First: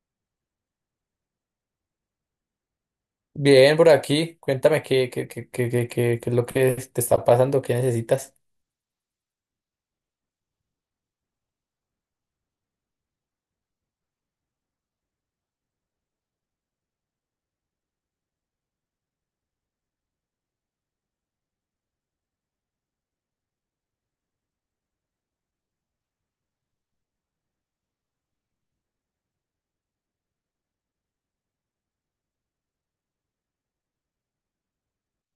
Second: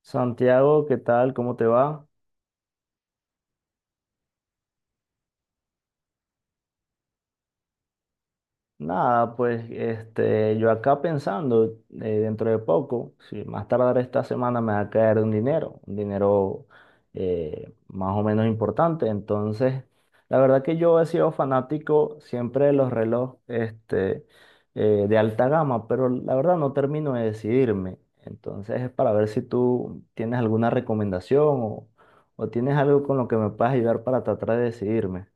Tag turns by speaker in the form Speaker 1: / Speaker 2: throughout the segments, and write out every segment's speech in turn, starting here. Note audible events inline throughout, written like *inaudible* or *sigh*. Speaker 1: Santiago, ¿qué tal? ¿Cómo te va?
Speaker 2: Bien, por aquí, cuéntame qué qué- es lo que te está pasando, qué necesitas.
Speaker 1: Nada, pues este, yo acá pensando, dentro de poco, si más tardar esta semana me va a caer un dinero, un dinero más o menos importante. Entonces, la verdad que yo he sido fanático siempre de los relojes este, de alta gama, pero la verdad no termino de decidirme. Entonces, es para ver si tú tienes alguna recomendación o tienes algo con lo que me puedas ayudar para tratar de decidirme.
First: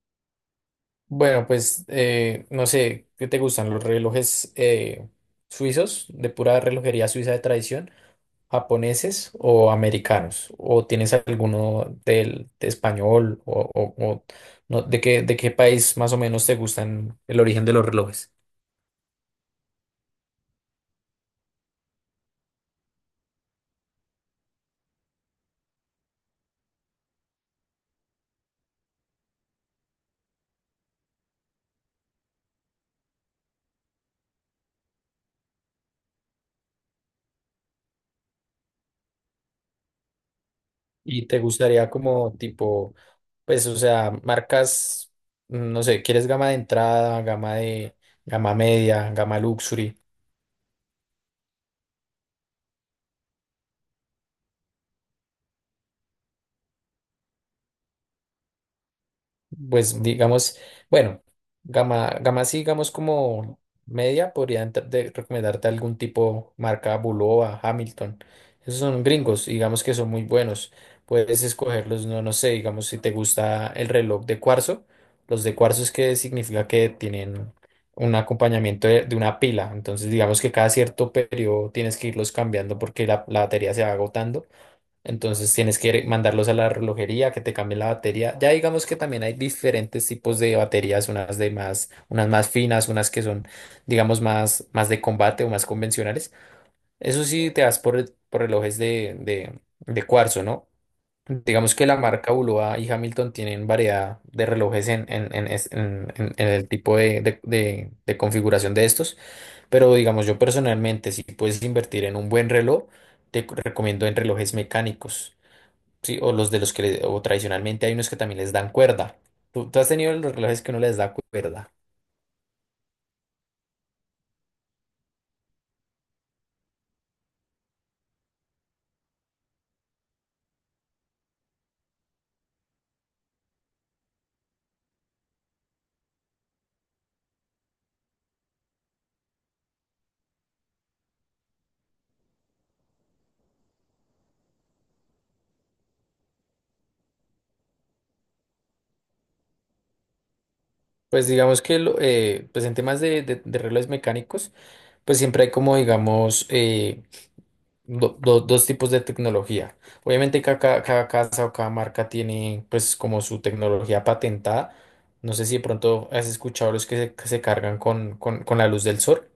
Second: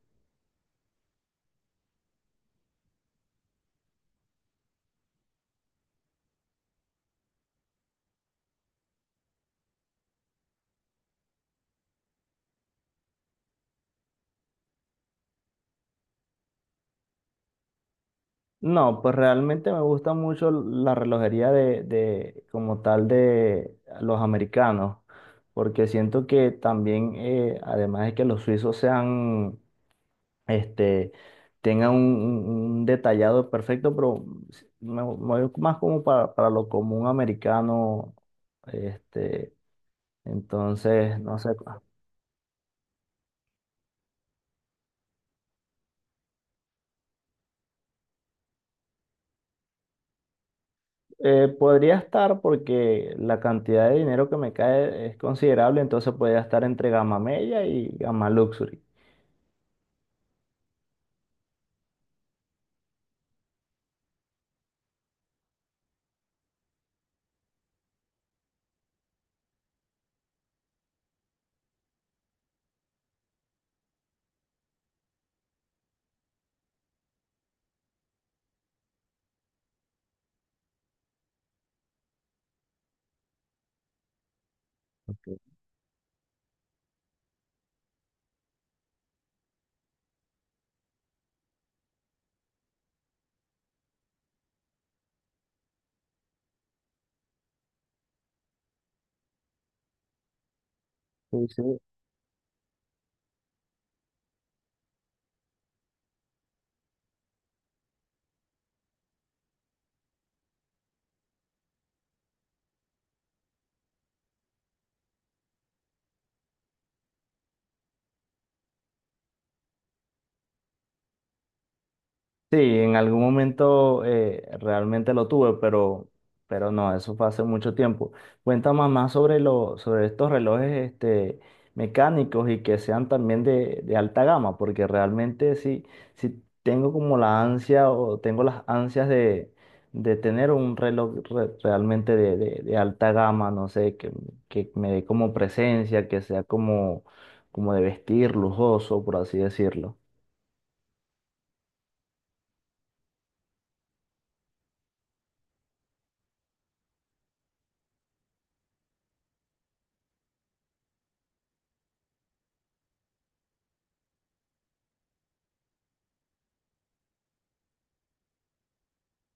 Speaker 2: Bueno, pues no sé, ¿qué te gustan los relojes suizos, de pura relojería suiza de tradición, japoneses o americanos? ¿O tienes alguno del de español o no, de qué país más o menos te gustan el origen de los relojes?
Speaker 1: No, pues realmente me gusta mucho la relojería de como tal de los americanos, porque siento que también, además de que los suizos sean, este, tengan un- un detallado perfecto, pero me voy más como para lo común americano, este, entonces,
Speaker 2: Y
Speaker 1: no
Speaker 2: te
Speaker 1: sé.
Speaker 2: gustaría como tipo, pues, o sea, marcas, no sé, ¿quieres gama de entrada, gama media, gama luxury?
Speaker 1: Podría estar porque la cantidad de dinero que me cae es considerable, entonces podría estar entre Gamma Mella y Gamma Luxury.
Speaker 2: Pues digamos, bueno, gama así, digamos como media, podría recomendarte algún tipo, marca Bulova, Hamilton. Esos son gringos, digamos que son muy buenos. Puedes escogerlos, no, no sé, digamos si te gusta el reloj de cuarzo. Los de cuarzo es que significa que tienen un acompañamiento de una pila. Entonces, digamos que cada cierto periodo tienes que irlos cambiando porque la batería se va agotando, entonces tienes que mandarlos a la relojería que te cambien la batería. Ya digamos que también hay diferentes tipos de baterías, unas de más, unas más finas, unas que son, digamos, más, más de combate o más convencionales. Eso sí, te vas por relojes de cuarzo, ¿no?
Speaker 1: Sí, sí.
Speaker 2: Digamos que la marca Bulova y Hamilton tienen variedad de relojes en, es- en el tipo de configuración de estos. Pero digamos, yo personalmente, si puedes invertir en un buen reloj, te recomiendo en relojes mecánicos. Sí, o los de los que o tradicionalmente hay unos que también les dan cuerda. ¿Tú has tenido los relojes que no les da cuerda?
Speaker 1: Sí, en algún momento realmente lo tuve, pero no, eso fue hace mucho tiempo. Cuéntame más sobre lo, sobre estos relojes este, mecánicos y que sean también de alta gama, porque realmente sí, sí tengo como la ansia o tengo las ansias de tener un reloj realmente de alta gama, no sé, que me dé como presencia, que sea como, como de vestir, lujoso, por así decirlo.
Speaker 2: Pues digamos que pues en temas de relojes mecánicos, pues siempre hay como digamos dos tipos de tecnología. Obviamente cada casa o cada marca tiene pues como su tecnología patentada. No sé si de pronto has escuchado los que se cargan con la luz del sol,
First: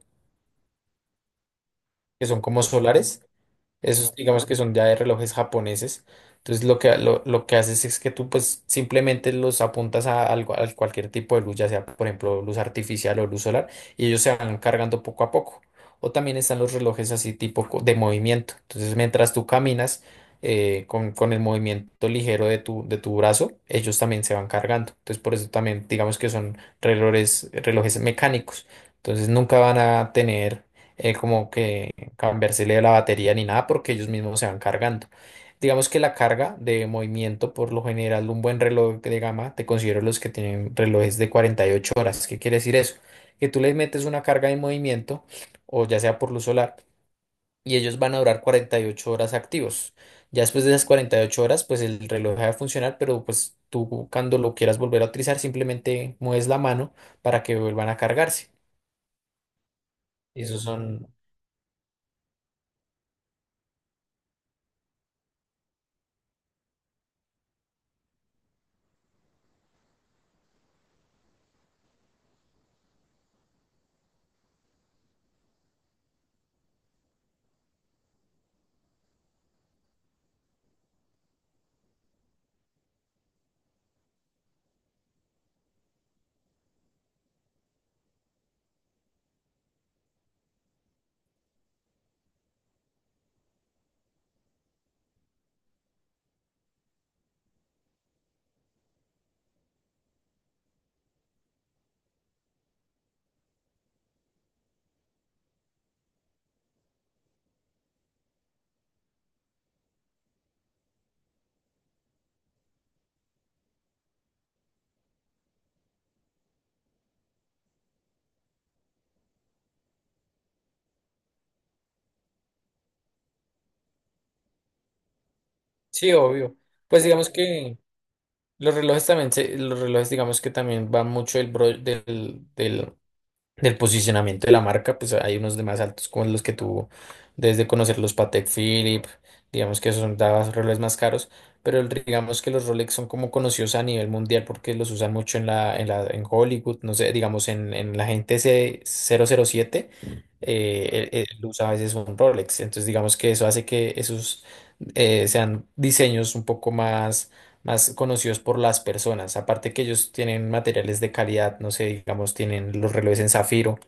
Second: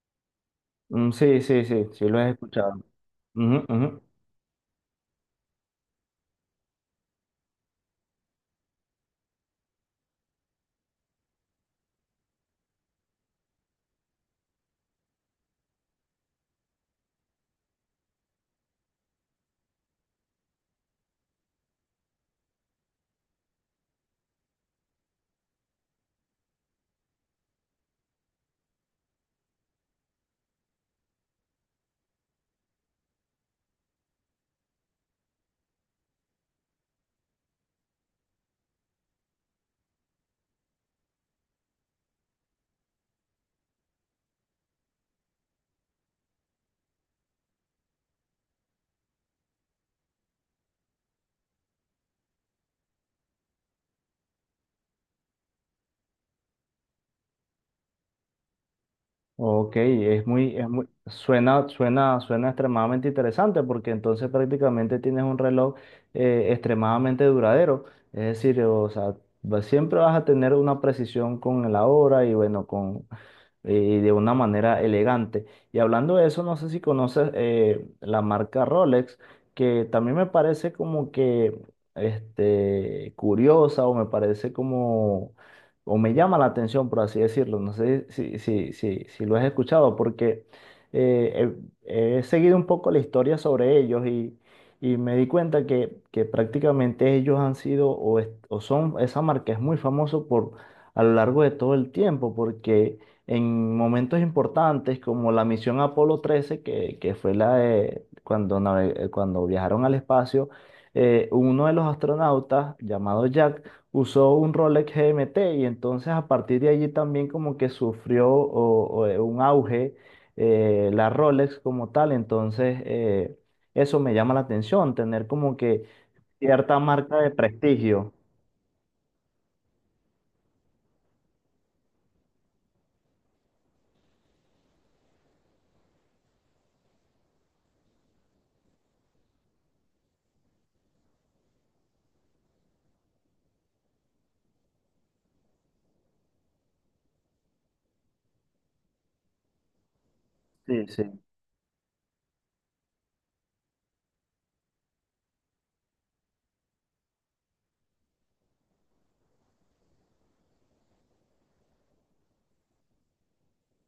Speaker 1: Mm, sí, sí, sí, sí lo
Speaker 2: que
Speaker 1: he
Speaker 2: son como
Speaker 1: escuchado.
Speaker 2: solares.
Speaker 1: Ujú, ujú.
Speaker 2: Esos digamos que son ya de relojes japoneses. Entonces lo que haces es que tú pues simplemente los apuntas a cualquier tipo de luz, ya sea por ejemplo luz artificial o luz solar, y ellos se van cargando poco a poco. O también están los relojes así tipo de movimiento. Entonces mientras tú caminas con el movimiento ligero de tu brazo, ellos también se van cargando. Entonces por eso también digamos que son relojes mecánicos. Entonces nunca van a tener como que cambiársele la batería ni nada porque ellos mismos se van cargando. Digamos que la carga de movimiento, por lo general, un buen reloj de gama, te considero los que tienen relojes de 48 horas. ¿Qué quiere decir eso? Que tú les metes una carga de movimiento, o ya sea por luz solar, y ellos van a durar 48 horas activos. Ya después de esas 48 horas, pues el reloj deja de funcionar, pero pues tú cuando lo quieras volver a utilizar, simplemente mueves la mano para que vuelvan a cargarse.
Speaker 1: Ok,
Speaker 2: Esos
Speaker 1: es muy,
Speaker 2: son,
Speaker 1: suena extremadamente interesante porque entonces prácticamente tienes un reloj extremadamente duradero. Es decir, o sea, siempre vas a tener una precisión con la hora y bueno, con de una manera elegante. Y hablando de eso, no sé si conoces la marca Rolex, que también me parece como que este, curiosa o me parece como, o me llama la atención, por así decirlo. No sé si lo has escuchado, porque eh, he seguido un poco la historia sobre ellos y me di cuenta que prácticamente ellos han sido o son, esa marca es muy famosa por, a lo largo de todo el tiempo, porque en momentos importantes como la misión Apolo 13, que fue la de cuando viajaron al espacio, uno de los astronautas, llamado Jack, usó un Rolex GMT y entonces a partir de allí también como que sufrió un auge la Rolex como tal, entonces eso me llama la atención, tener como que
Speaker 2: sí, obvio.
Speaker 1: cierta
Speaker 2: Pues
Speaker 1: marca
Speaker 2: digamos
Speaker 1: de
Speaker 2: que...
Speaker 1: prestigio.
Speaker 2: Los relojes también, los relojes digamos que también va mucho el del posicionamiento de la marca, pues hay unos de más altos como los que tuvo, desde conocer los Patek Philippe, digamos que son daban relojes más caros, pero digamos que los Rolex son como conocidos a nivel mundial porque los usan mucho en Hollywood, no sé, digamos en la gente 007,
Speaker 1: Sí, sí,
Speaker 2: él usa a veces un Rolex, entonces digamos que eso hace que esos sean diseños un poco más más conocidos por las personas. Aparte que ellos tienen materiales de calidad, no sé, digamos, tienen los relojes en zafiro,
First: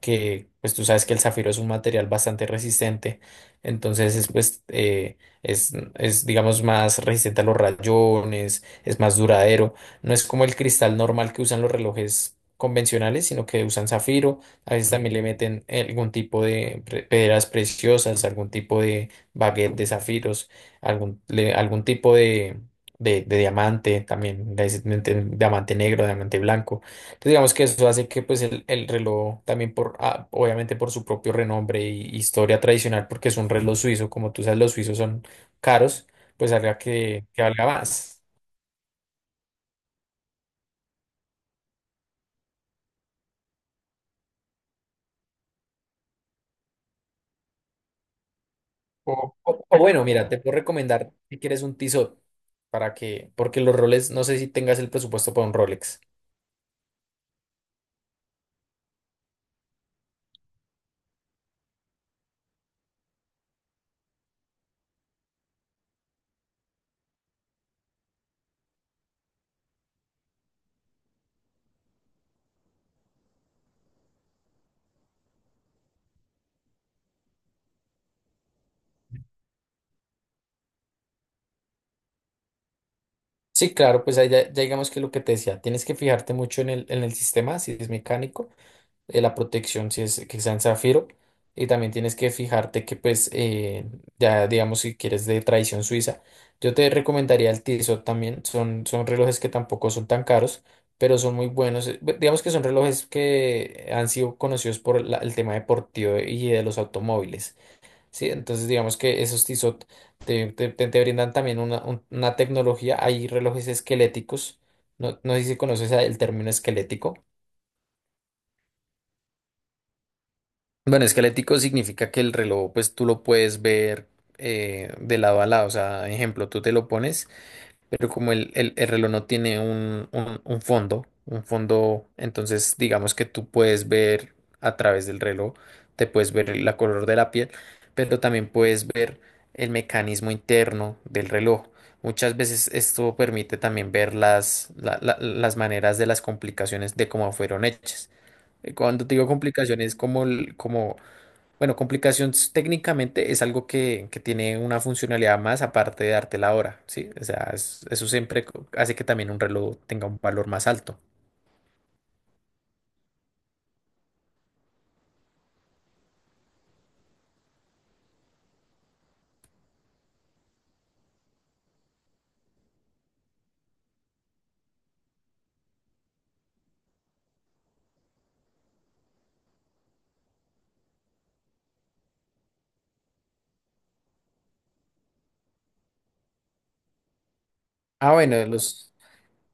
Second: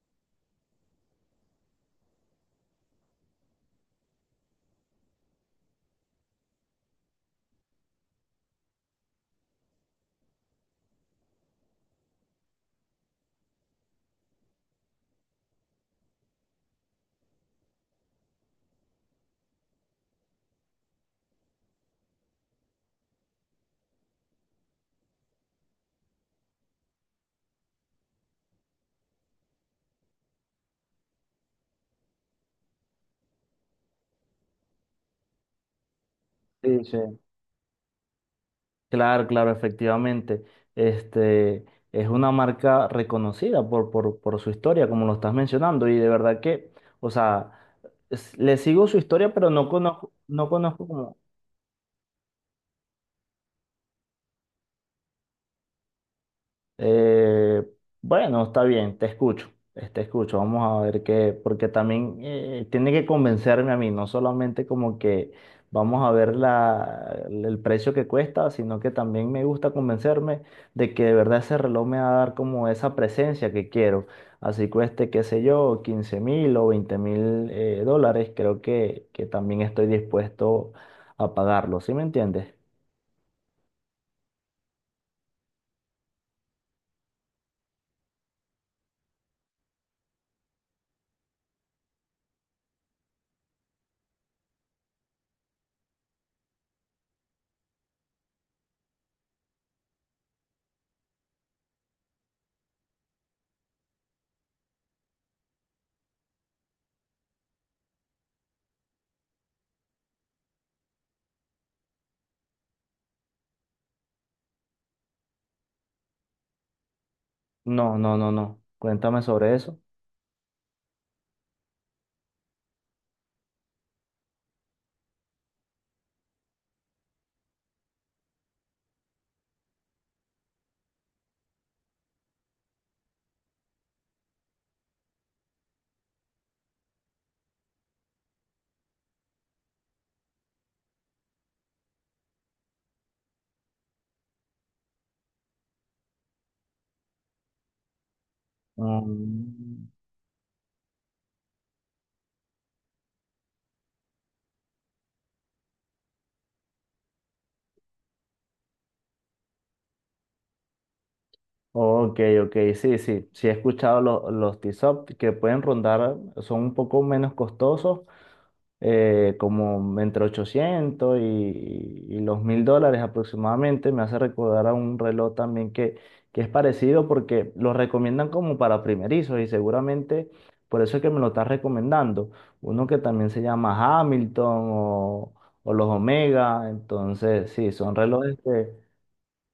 Speaker 2: que pues tú sabes que el zafiro es un material bastante resistente, entonces es pues es digamos más resistente a los rayones, es más duradero. No es como el cristal normal que usan los relojes convencionales, sino que usan zafiro. A veces también le meten algún tipo de piedras preciosas, algún tipo de baguette de zafiros, algún, algún tipo de diamante, también de diamante negro, diamante blanco. Entonces digamos que eso hace que pues el reloj también por, ah, obviamente por su propio renombre y historia tradicional, porque es un reloj suizo, como tú sabes, los suizos son caros, pues haga
Speaker 1: sí, sí.
Speaker 2: que valga más.
Speaker 1: Claro, claro, efectivamente. Este es una marca reconocida por su historia, como lo estás mencionando, y de verdad que, o sea, le sigo su historia,
Speaker 2: O,
Speaker 1: pero
Speaker 2: o-
Speaker 1: no
Speaker 2: o bueno,
Speaker 1: conozco,
Speaker 2: mira, te
Speaker 1: no
Speaker 2: puedo
Speaker 1: conozco
Speaker 2: recomendar
Speaker 1: como.
Speaker 2: si quieres un Tissot para que, porque los roles, no sé si tengas el presupuesto para un Rolex.
Speaker 1: Eh, bueno, está bien, te escucho, te escucho. Vamos a ver qué, porque también tiene que convencerme a mí, no solamente como que vamos a ver el precio que cuesta, sino que también me gusta convencerme de que de verdad ese reloj me va a dar como esa presencia que quiero. Así cueste, qué sé yo, 15.000 o 20.000 dólares, creo que también estoy dispuesto a pagarlo, ¿sí me entiendes?
Speaker 2: Sí, claro, pues ahí ya, ya digamos que lo que te decía, tienes que fijarte mucho en el sistema, si es mecánico. La protección si es que sea en zafiro. Y también tienes que fijarte que pues ya digamos si quieres de tradición suiza. Yo te recomendaría el Tissot también. Son, son relojes que tampoco son tan caros, pero son muy buenos. Digamos que son relojes que han sido conocidos por el tema deportivo y de los automóviles. Sí, entonces digamos que esos Tissot te brindan también una tecnología. Hay relojes esqueléticos. No, no sé si conoces el término esquelético.
Speaker 1: No, no, no, no. Cuéntame sobre eso.
Speaker 2: Bueno, esquelético significa que el reloj, pues tú lo puedes ver de lado a lado. O sea, ejemplo, tú te lo pones, pero como el reloj no tiene un fondo, entonces digamos que tú puedes ver a través del reloj, te puedes ver la color de la piel, pero también puedes ver el mecanismo interno del reloj. Muchas veces esto permite también ver las maneras de las complicaciones de cómo fueron hechas. Cuando te digo
Speaker 1: Mm.
Speaker 2: complicaciones, como bueno, complicación técnicamente es algo que tiene una funcionalidad más aparte de darte la hora, ¿sí? O sea, eso siempre hace que también un reloj tenga un valor más alto.
Speaker 1: Ok, ok, sí, sí, sí he escuchado los T-Sop que pueden rondar, son un poco menos costosos, como entre 800 y los 1.000 dólares aproximadamente. Me hace recordar a un reloj también que es parecido porque los recomiendan como para primerizos y seguramente por eso es que me lo estás recomendando. Uno que también se llama Hamilton o, o los Omega, entonces sí, son
Speaker 2: Ah,
Speaker 1: relojes
Speaker 2: bueno,
Speaker 1: que...
Speaker 2: los,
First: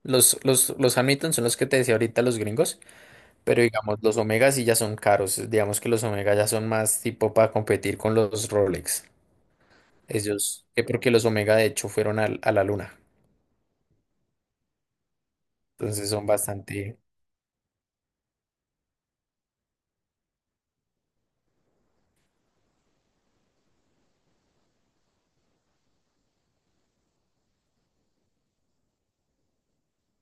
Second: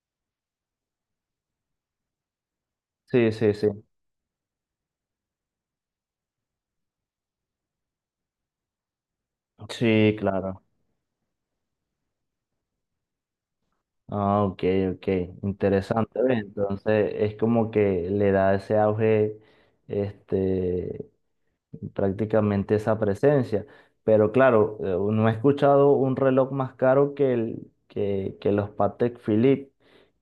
Speaker 2: los, los, los Hamilton son los que te decía ahorita los gringos,
Speaker 1: Sí, sí,
Speaker 2: pero
Speaker 1: sí.
Speaker 2: digamos, los Omega sí ya son caros. Digamos que los Omega ya son más tipo para competir con los Rolex.
Speaker 1: Sí, claro.
Speaker 2: Ellos, que porque los Omega de hecho fueron a la luna,
Speaker 1: Ah, ok, ok,
Speaker 2: entonces
Speaker 1: interesante.
Speaker 2: son
Speaker 1: Ve,
Speaker 2: bastante...
Speaker 1: entonces es como que le da ese auge este, prácticamente esa presencia. Pero claro, no he escuchado un reloj más caro que, que los Patek Philippe,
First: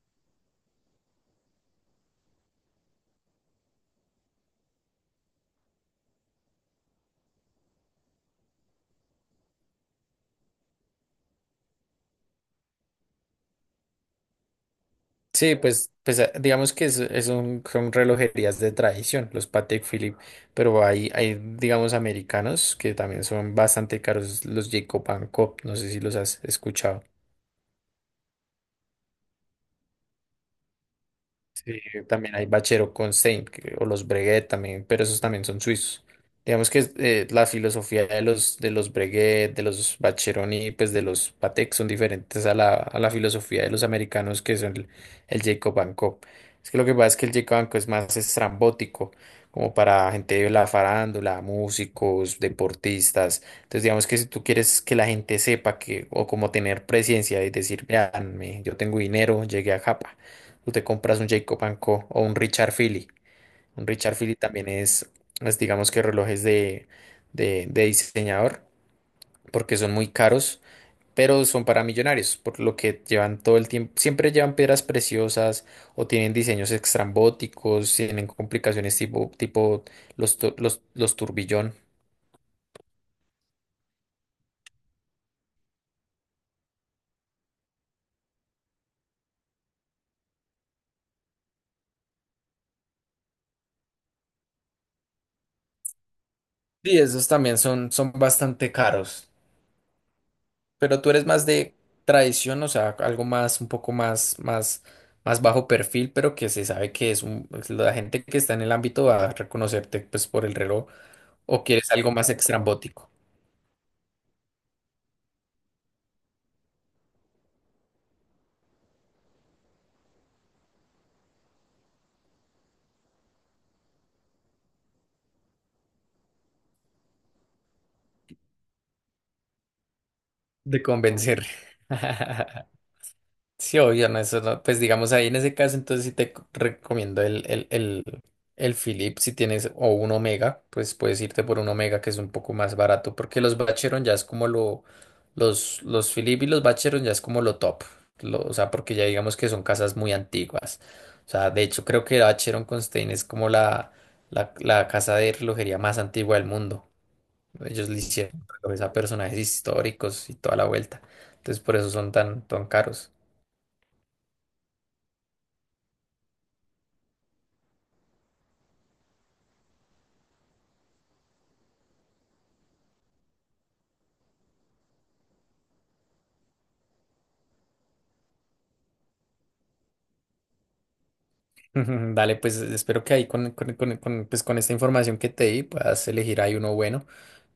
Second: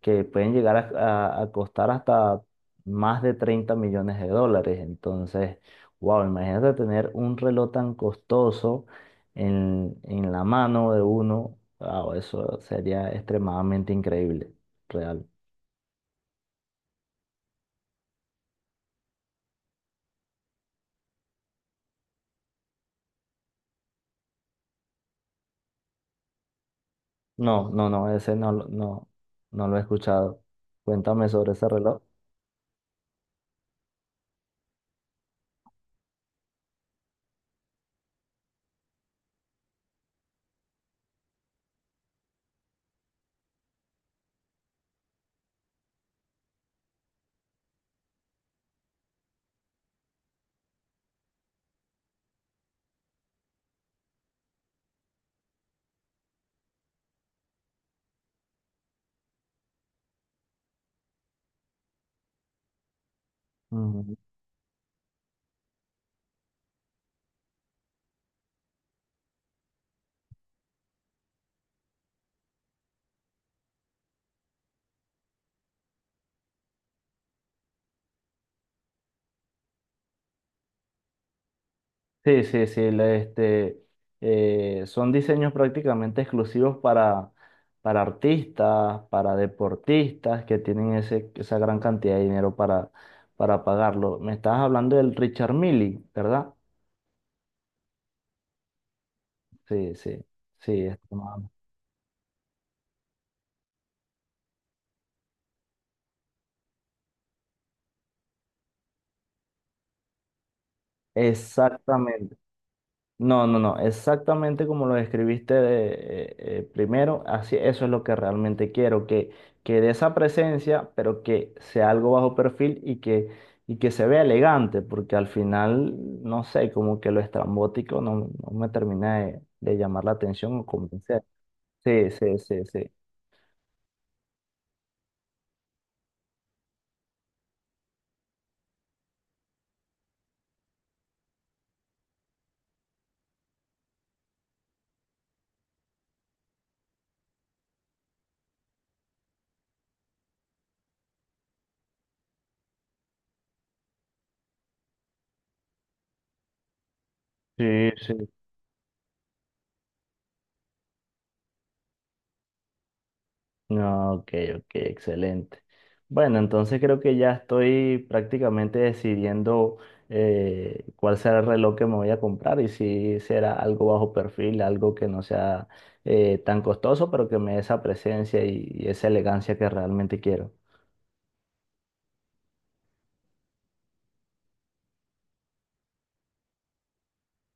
Speaker 1: que pueden llegar a costar hasta más de 30 millones de dólares. Entonces, wow, imagínate tener un reloj tan costoso en la mano de uno. Wow, eso sería extremadamente increíble, real.
Speaker 2: Sí, pues, pues digamos que son relojerías de tradición, los Patek Philippe, pero digamos, americanos que también son bastante caros, los Jacob Cop, no sé si los has escuchado.
Speaker 1: No, no, no, ese no, no, no lo he escuchado. Cuéntame sobre ese
Speaker 2: Sí,
Speaker 1: reloj.
Speaker 2: también hay Bachero con Stein, o los Breguet también, pero esos también son suizos. Digamos que la filosofía de los Breguet, de los Bacheroni, pues de los Patek son diferentes a la filosofía de los americanos que son el Jacob and Co. Es que lo que pasa es que el Jacob and Co es más estrambótico, como para gente de la farándula, músicos, deportistas. Entonces digamos que si tú quieres que la gente sepa que, o como tener presencia y decir, vean, yo tengo dinero, llegué a Japa. Tú te compras un Jacob and Co. o un Richard Philly. Un Richard Philly también digamos que relojes de diseñador, porque son muy caros, pero son para millonarios, por lo que llevan todo el tiempo, siempre llevan piedras preciosas o tienen diseños extrambóticos, tienen complicaciones tipo los turbillón.
Speaker 1: Sí, sí, sí, este, son diseños prácticamente exclusivos para artistas, para deportistas que tienen ese, esa gran cantidad de dinero para pagarlo. Me estabas hablando del Richard Mille, ¿verdad?
Speaker 2: Sí, esos también son, son bastante caros.
Speaker 1: Sí, sí, sí,
Speaker 2: Pero tú
Speaker 1: este,
Speaker 2: eres
Speaker 1: más o
Speaker 2: más
Speaker 1: menos.
Speaker 2: de tradición, o sea, algo más, un poco más bajo perfil, pero que se sabe que es un, es la gente que está en el ámbito va a reconocerte pues por el reloj, o quieres algo más
Speaker 1: Exactamente.
Speaker 2: extrambótico
Speaker 1: No, no, no, exactamente como lo describiste de, primero, así eso es lo que realmente quiero, que dé esa presencia, pero que sea algo bajo perfil y que se vea elegante, porque al final, no sé, como que lo estrambótico no, no me termina de llamar la atención o
Speaker 2: de
Speaker 1: convencer.
Speaker 2: convencer.
Speaker 1: Sí, sí, sí,
Speaker 2: *laughs*
Speaker 1: sí.
Speaker 2: Sí, obvio, no, eso no- pues digamos ahí en ese caso, entonces sí te recomiendo el Philips si tienes o un Omega, pues puedes irte por un Omega que es un poco más barato, porque los Vacheron ya es como los Philips y los Vacheron ya es como lo top, o sea, porque ya digamos que son casas muy antiguas, o sea, de hecho creo que Vacheron Constantin es como la casa de relojería más antigua del mundo,
Speaker 1: Sí,
Speaker 2: ellos le
Speaker 1: sí.
Speaker 2: hicieron relojes a personajes históricos y toda la vuelta, entonces por eso son tan, tan caros.
Speaker 1: No, ok, ok, excelente. Bueno, entonces creo que ya estoy prácticamente decidiendo cuál será el reloj que me voy a comprar y si será algo bajo perfil, algo que no sea tan costoso, pero que me dé esa presencia y esa elegancia que realmente quiero.
Speaker 2: Ujú, dale, pues espero que ahí con esta información que te di puedas elegir ahí uno bueno.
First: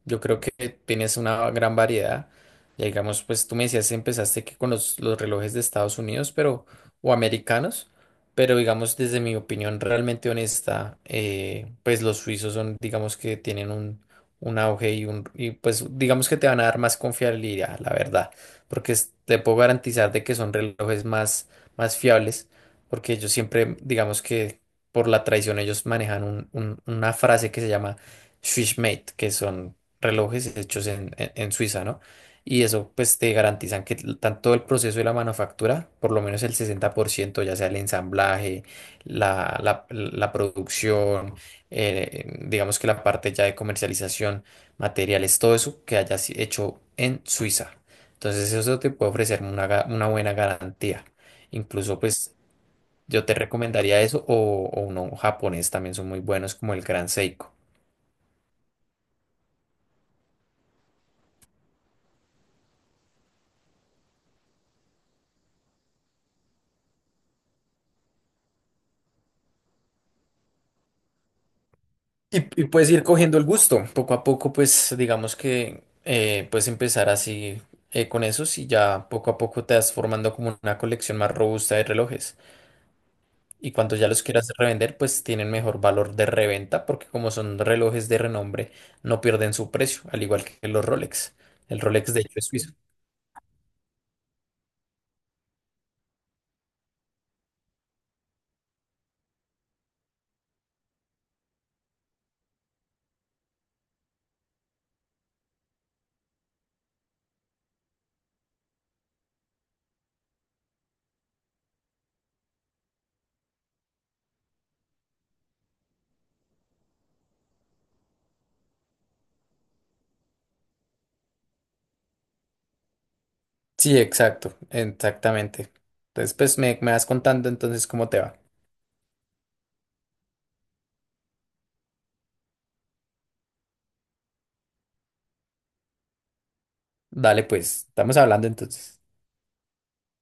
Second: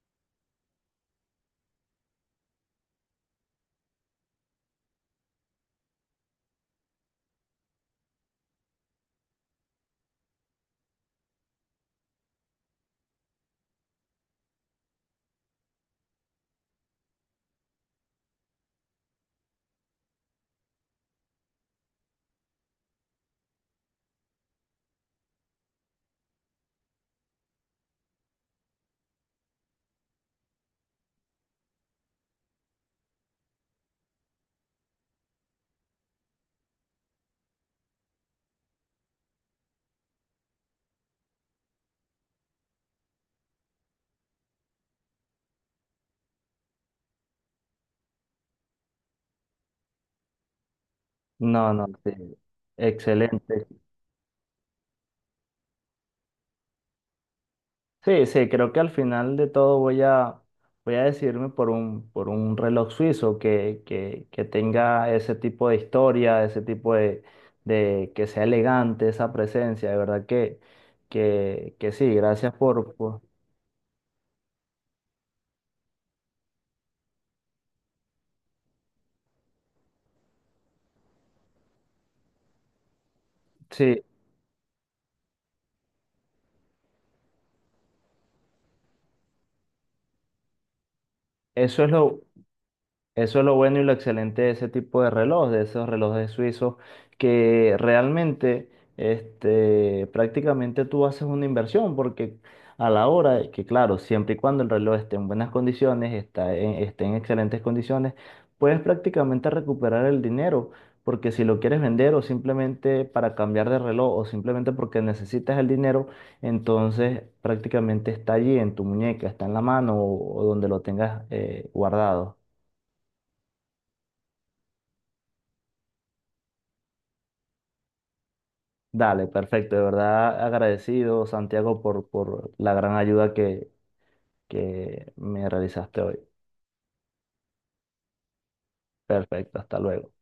Speaker 2: Yo creo que tienes una gran variedad. Ya digamos, pues tú me decías, empezaste que con los relojes de Estados Unidos, pero, o americanos, pero digamos, desde mi opinión realmente honesta, pues los suizos son, digamos que tienen un auge y pues digamos que te van a dar más confiabilidad, la verdad, porque te puedo garantizar de que son relojes más fiables, porque ellos siempre, digamos que por la tradición, ellos manejan una frase que se llama Swissmate, que son relojes hechos en Suiza, ¿no? Y eso pues te garantizan que tanto el proceso de la manufactura, por lo menos el 60%, ya sea el ensamblaje, la producción, digamos que la parte ya de comercialización, materiales, todo eso que haya hecho en Suiza. Entonces eso te puede ofrecer una buena garantía.
Speaker 1: No, no,
Speaker 2: Incluso
Speaker 1: sí.
Speaker 2: pues yo te
Speaker 1: Excelente.
Speaker 2: recomendaría eso o uno japonés también son muy buenos como el Gran Seiko.
Speaker 1: Sí, sí, creo que al final de todo voy a, voy a decidirme por un reloj suizo que tenga ese tipo de historia, ese tipo de que sea elegante esa presencia. De verdad que sí, gracias
Speaker 2: Y puedes ir
Speaker 1: por...
Speaker 2: cogiendo el gusto, poco a poco, pues digamos que puedes empezar así con esos y ya poco a poco te vas formando como una colección más robusta de relojes. Y cuando
Speaker 1: Sí,
Speaker 2: ya los quieras revender, pues tienen mejor valor de reventa porque como son relojes de renombre, no pierden su precio, al igual que los Rolex. El
Speaker 1: eso es
Speaker 2: Rolex
Speaker 1: lo.
Speaker 2: de hecho es suizo.
Speaker 1: Eso es lo bueno y lo excelente de ese tipo de reloj, de esos relojes suizos, que realmente, este, prácticamente tú haces una inversión, porque a la hora, de que claro, siempre y cuando el reloj esté en buenas condiciones, esté en excelentes condiciones, puedes prácticamente recuperar el dinero, porque si lo quieres vender o simplemente para cambiar de reloj o simplemente porque necesitas el dinero, entonces prácticamente está allí en tu muñeca, está en la mano o donde lo tengas guardado.
Speaker 2: Sí, exacto, exactamente. Entonces, pues me vas contando entonces cómo te va.
Speaker 1: Dale, perfecto. De verdad agradecido, Santiago, por la gran ayuda que me realizaste hoy.
Speaker 2: Dale, pues, estamos hablando entonces.
Speaker 1: Perfecto, hasta luego.